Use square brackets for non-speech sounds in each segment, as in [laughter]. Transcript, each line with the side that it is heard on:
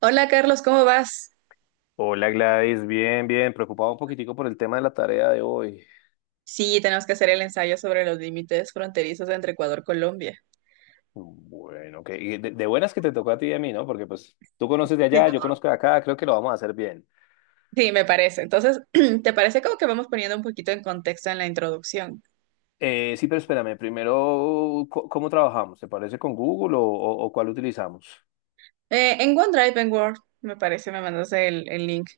right: Hola Carlos, ¿cómo vas?
left: Hola Gladys, bien, bien, preocupado un poquitico por el tema de la tarea de hoy.
right: Sí, tenemos que hacer el ensayo sobre los límites fronterizos entre Ecuador y Colombia.
left: Bueno, que y de buenas que te tocó a ti y a mí, ¿no? Porque pues tú conoces de allá, yo
right: [laughs]
left: conozco de acá, creo que lo vamos a hacer bien.
right: Sí, me parece. Entonces, [clears throat] ¿te parece como que vamos poniendo un poquito en contexto en la introducción?
left: Sí, pero espérame, primero, ¿cómo trabajamos? ¿Te parece con Google o cuál utilizamos?
right: En OneDrive, en Word, me parece, me mandas el link.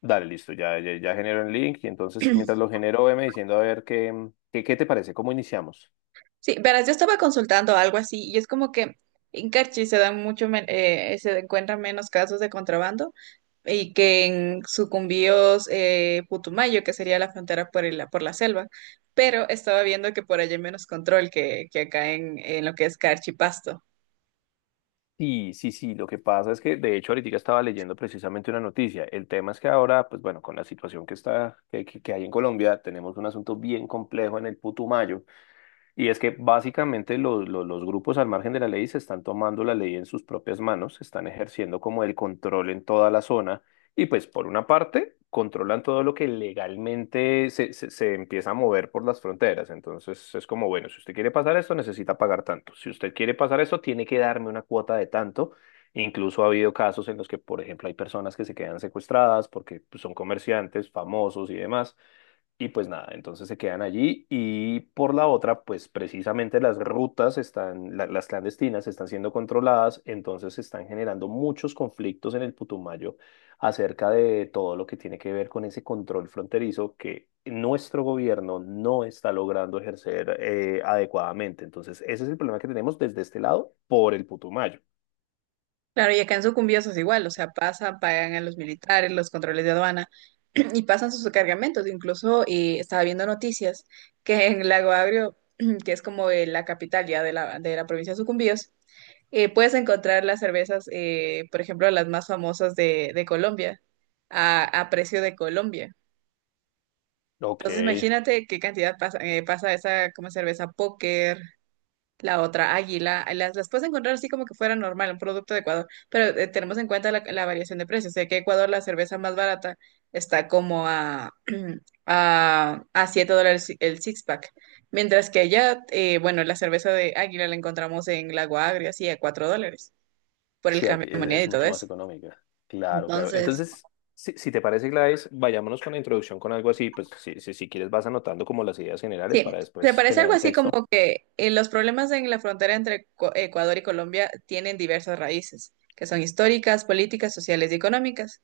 left: Dale, listo, ya, ya, ya genero el link y entonces mientras lo genero, veme diciendo a ver qué te parece, cómo iniciamos.
right: Sí, verás, yo estaba consultando algo así y es como que en Carchi se dan mucho, se encuentran menos casos de contrabando y que en Sucumbíos, Putumayo, que sería la frontera por la selva, pero estaba viendo que por allá hay menos control que acá en lo que es Carchi Pasto.
left: Sí, sí, sí, lo que pasa es que de hecho ahorita estaba leyendo precisamente una noticia. El tema es que ahora, pues bueno, con la situación que está, que hay en Colombia, tenemos un asunto bien complejo en el Putumayo, y es que básicamente los grupos al margen de la ley se están tomando la ley en sus propias manos, están ejerciendo como el control en toda la zona y pues por una parte controlan todo lo que legalmente se empieza a mover por las fronteras. Entonces es como, bueno, si usted quiere pasar esto necesita pagar tanto, si usted quiere pasar esto tiene que darme una cuota de tanto. Incluso ha habido casos en los que, por ejemplo, hay personas que se quedan secuestradas porque pues, son comerciantes famosos y demás y pues nada, entonces se quedan allí y por la otra, pues precisamente las rutas están, la- las clandestinas están siendo controladas, entonces se están generando muchos conflictos en el Putumayo acerca de todo lo que tiene que ver con ese control fronterizo que nuestro gobierno no está logrando ejercer adecuadamente. Entonces, ese es el problema que tenemos desde este lado por el Putumayo.
right: Claro, y acá en Sucumbíos es igual, o sea, pasan, pagan a los militares, los controles de aduana [clears throat] y pasan sus cargamentos. Incluso estaba viendo noticias que en Lago Agrio, [clears throat] que es como la capital ya de la provincia de Sucumbíos, puedes encontrar las cervezas, por ejemplo, las más famosas de Colombia, a precio de Colombia.
left: Ok.
right: Entonces, imagínate qué cantidad pasa, pasa esa como cerveza Póker, la otra, águila, las puedes encontrar así como que fuera normal, un producto de Ecuador, pero tenemos en cuenta la variación de precios. Sé que Ecuador la cerveza más barata está como [clears throat] a $7 si, el six pack, mientras que allá, bueno, la cerveza de águila la encontramos en Lago Agrio, así a $4 por el
left: Sí, aquí
right: cambio de
left: es,
right: moneda
left: es
right: y todo
left: mucho más
right: eso.
left: económica. Claro, claro.
right: Entonces,
left: Entonces, si te parece, Gladys, vayámonos con la introducción con algo así. Pues si, si quieres vas anotando como las ideas generales
right: sí,
left: para
right: me
left: después
right: parece
left: generar
right: algo
left: el
right: así como
left: texto.
right: que los problemas en la frontera entre Ecuador y Colombia tienen diversas raíces, que son históricas, políticas, sociales y económicas.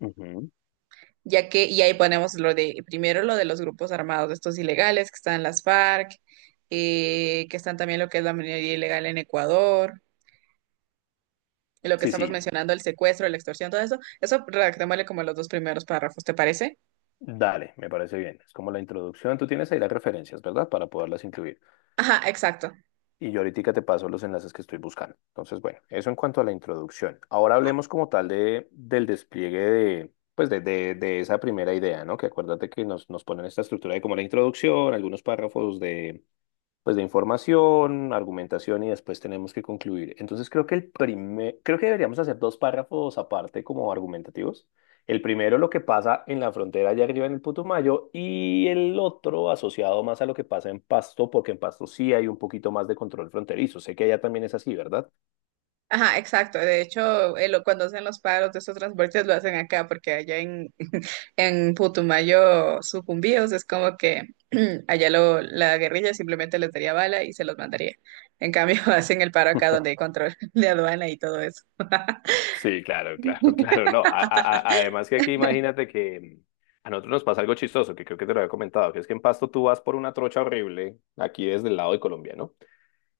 left: Ujú.
right: Ya que, y ahí ponemos lo de, primero lo de los grupos armados, estos ilegales que están las FARC, que están también lo que es la minería ilegal en Ecuador, y lo que
left: Sí,
right: estamos
left: sí,
right: mencionando, el secuestro, la extorsión, todo eso, eso redactémosle como los dos primeros párrafos, ¿te parece?
left: dale, me parece bien. Es como la introducción. Tú tienes ahí las referencias, ¿verdad? Para poderlas incluir.
right: Ajá, exacto.
left: Y yo ahorita te paso los enlaces que estoy buscando. Entonces, bueno, eso en cuanto a la introducción. Ahora hablemos como tal del despliegue de... Pues de esa primera idea, ¿no? Que acuérdate que nos ponen esta estructura de como la introducción, algunos párrafos de, pues de información, argumentación y después tenemos que concluir. Entonces creo que el primer, creo que deberíamos hacer dos párrafos aparte como argumentativos. El primero lo que pasa en la frontera allá arriba en el Putumayo y el otro asociado más a lo que pasa en Pasto, porque en Pasto sí hay un poquito más de control fronterizo. Sé que allá también es así, ¿verdad?
right: Ajá, exacto. De hecho, cuando hacen los paros de estos transportes lo hacen acá, porque en Putumayo sucumbíos, es como que [clears throat] allá lo, la guerrilla simplemente les daría bala y se los mandaría. En cambio, [laughs] hacen el paro acá donde hay control de aduana y todo eso.
left: Sí, claro, claro, claro. No, a- además que aquí imagínate que a nosotros nos pasa algo chistoso, que creo que te lo había comentado, que es que en Pasto tú vas por una trocha horrible, aquí desde el lado de Colombia, ¿no?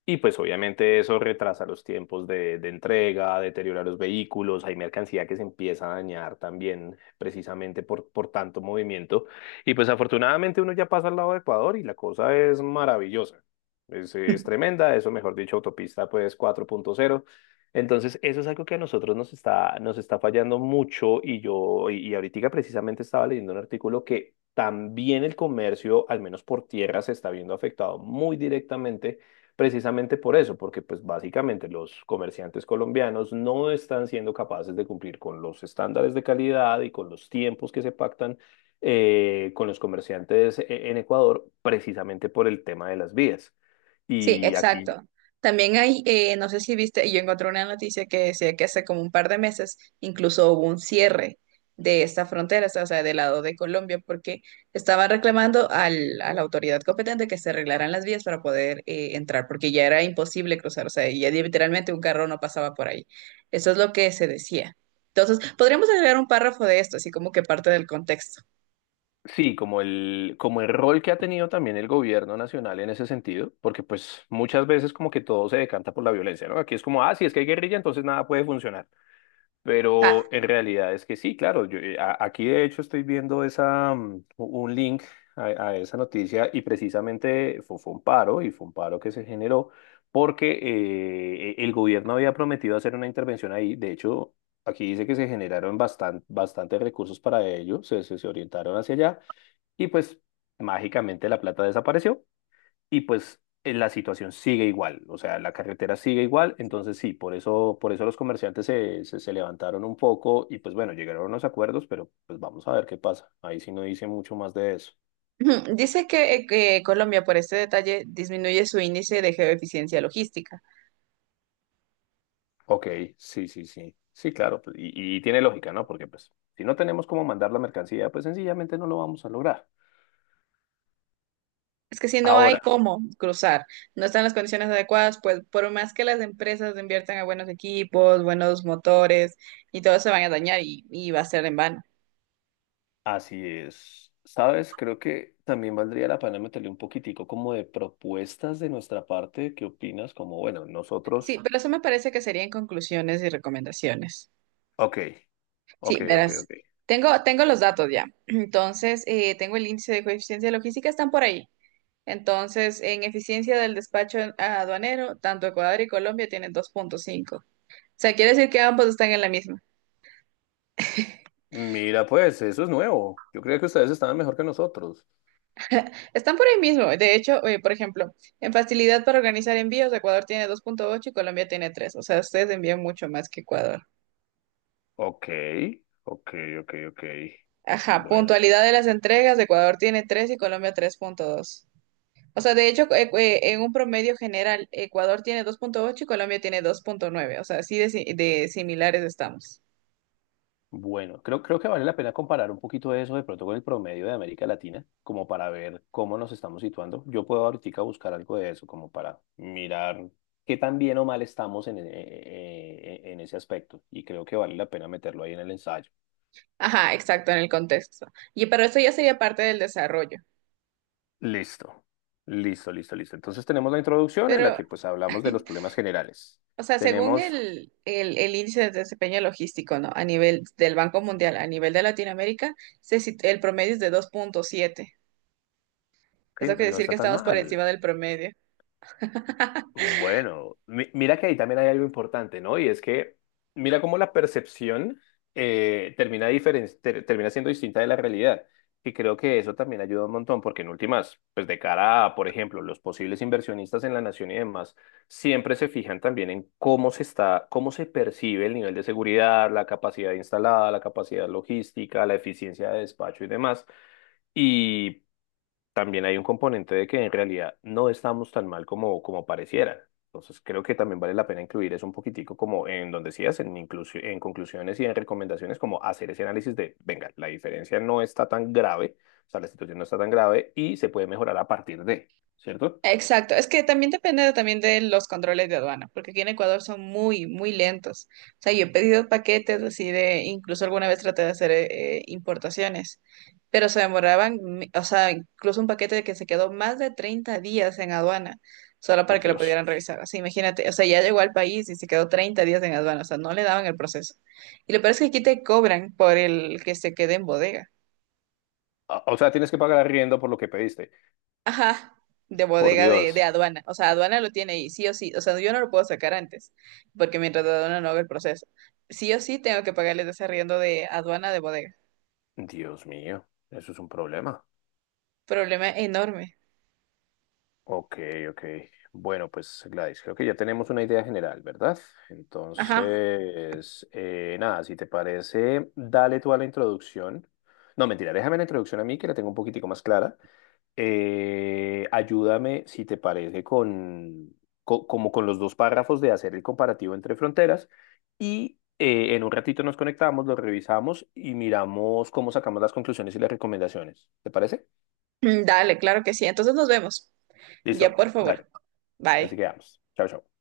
left: Y pues obviamente eso retrasa los tiempos de entrega, deteriora los vehículos, hay mercancía que se empieza a dañar también precisamente por tanto movimiento. Y pues afortunadamente uno ya pasa al lado de Ecuador y la cosa es maravillosa. Es tremenda, eso mejor dicho, autopista pues cuatro punto cero. Entonces eso es algo que a nosotros nos está fallando mucho y y ahorita precisamente estaba leyendo un artículo que también el comercio, al menos por tierra, se está viendo afectado muy directamente precisamente por eso, porque pues básicamente los comerciantes colombianos no están siendo capaces de cumplir con los estándares de calidad y con los tiempos que se pactan con los comerciantes en Ecuador, precisamente por el tema de las vías.
right: Sí,
left: Y aquí,
right: exacto. También hay, no sé si viste, yo encontré una noticia que decía que hace como un par de meses incluso hubo un cierre de esta frontera, o sea, del lado de Colombia, porque estaban reclamando a la autoridad competente que se arreglaran las vías para poder entrar, porque ya era imposible cruzar, o sea, ya literalmente un carro no pasaba por ahí. Eso es lo que se decía. Entonces, podríamos agregar un párrafo de esto, así como que parte del contexto.
left: sí, como el rol que ha tenido también el gobierno nacional en ese sentido, porque pues muchas veces como que todo se decanta por la violencia, ¿no? Aquí es como, ah, si es que hay guerrilla, entonces nada puede funcionar. Pero
right: Ajá.
left: en realidad es que sí, claro, aquí de hecho estoy viendo un link a, a esa noticia y precisamente fue, fue un paro y fue un paro que se generó porque el gobierno había prometido hacer una intervención ahí. De hecho, aquí dice que se generaron bastantes recursos para ello, se orientaron hacia allá y pues mágicamente la plata desapareció y pues la situación sigue igual, o sea, la carretera sigue igual, entonces sí, por eso los comerciantes se levantaron un poco y pues bueno, llegaron a unos acuerdos, pero pues vamos a ver qué pasa. Ahí sí no dice mucho más de eso.
right: Ujú. Dice que Colombia por este detalle disminuye su índice de geoeficiencia logística.
left: Ok, sí, sí, sí. Sí, claro, pues, y tiene lógica, ¿no? Porque pues si no tenemos cómo mandar la mercancía, pues sencillamente no lo vamos a lograr.
right: Es que si no hay
left: Ahora,
right: cómo cruzar, no están las condiciones adecuadas, pues por más que las empresas inviertan a buenos equipos, buenos motores y todo se van a dañar y va a ser en vano.
left: así es. Sabes, creo que también valdría la pena meterle un poquitico como de propuestas de nuestra parte. ¿Qué opinas? Como, bueno,
right: Sí,
left: nosotros,
right: pero eso me parece que serían conclusiones y recomendaciones.
left: ok, ok,
right: Sí,
left: ok,
right: verás,
left: ok.
right: tengo los datos ya. Entonces, tengo el índice de coeficiencia logística, están por ahí. Entonces, en eficiencia del despacho aduanero, tanto Ecuador y Colombia tienen 2.5. O sea, quiere decir que ambos están en la misma.
left: Mira, pues eso es nuevo. Yo creía que ustedes estaban mejor que nosotros.
right: [laughs] Están por ahí mismo. De hecho, por ejemplo, en facilidad para organizar envíos, Ecuador tiene 2.8 y Colombia tiene 3. O sea, ustedes envían mucho más que Ecuador.
left: Ok, ok, ok, ok.
right: Ajá,
left: Bueno,
right: puntualidad de las entregas, Ecuador tiene 3 y Colombia 3.2. O sea, de hecho, en un promedio general, Ecuador tiene 2.8 y Colombia tiene 2.9. O sea, así de, de similares estamos.
left: bueno, creo que vale la pena comparar un poquito eso de pronto con el promedio de América Latina, como para ver cómo nos estamos situando. Yo puedo ahorita buscar algo de eso, como para mirar qué tan bien o mal estamos en ese aspecto. Y creo que vale la pena meterlo ahí en el ensayo.
right: Ajá, exacto, en el contexto. Y pero eso ya sería parte del desarrollo.
left: Listo, listo, listo, listo. Entonces tenemos la introducción en la
right: Pero,
left: que pues hablamos de los problemas generales.
right: o sea, según
left: Tenemos,
right: el índice de desempeño logístico, ¿no? A nivel del Banco Mundial, a nivel de Latinoamérica, el promedio es de 2.7.
left: que
right: Eso
left: no
right: quiere
left: no
right: decir que
left: está tan
right: estamos por
left: mal.
right: encima del promedio.
left: Bueno, mira que ahí también hay algo importante, ¿no? Y es que mira cómo la percepción termina siendo distinta de la realidad. Y creo que eso también ayuda un montón, porque en últimas, pues de cara a, por ejemplo, los posibles inversionistas en la nación y demás, siempre se fijan también en cómo se está, cómo se percibe el nivel de seguridad, la capacidad instalada, la capacidad logística, la eficiencia de despacho y demás. Y también hay un componente de que en realidad no estamos tan mal como, como pareciera. Entonces creo que también vale la pena incluir eso un poquitico como en donde decías, en, en conclusiones y en recomendaciones, como hacer ese análisis de, venga, la diferencia no está tan grave, o sea, la situación no está tan grave y se puede mejorar a partir de, ¿cierto?
right: Exacto, es que también depende también de los controles de aduana, porque aquí en Ecuador son muy, muy lentos. O sea, yo he pedido paquetes así de, incluso alguna vez traté de hacer importaciones, pero se demoraban, o sea, incluso un paquete que se quedó más de 30 días en aduana, solo para
left: Por
right: que lo
left: Dios.
right: pudieran revisar. Así, imagínate, o sea, ya llegó al país y se quedó 30 días en aduana, o sea, no le daban el proceso. Y lo peor es que aquí te cobran por el que se quede en bodega.
left: Ah, o sea, tienes que pagar arriendo por lo que pediste.
right: Ajá, de
left: Por
right: bodega de
left: Dios.
right: aduana. O sea, aduana lo tiene ahí, sí o sí. O sea, yo no lo puedo sacar antes, porque mientras aduana no haga el proceso. Sí o sí tengo que pagarles ese arriendo de aduana de bodega.
left: Dios mío, eso es un problema.
right: Problema enorme.
left: Ok, ok. Bueno, pues Gladys, creo que ya tenemos una idea general, ¿verdad?
right: Ajá.
left: Entonces, nada, si te parece, dale tú a la introducción. No, mentira, déjame la introducción a mí, que la tengo un poquitico más clara. Ayúdame, si te parece, con, como con los dos párrafos de hacer el comparativo entre fronteras y en un ratito nos conectamos, lo revisamos y miramos cómo sacamos las conclusiones y las recomendaciones. ¿Te parece?
right: Mm, dale, claro que sí. Entonces nos vemos. Ya,
left: Listo,
right: por
left: dale.
right: favor.
left: Así
right: Bye.
left: que vamos. Chao, chao.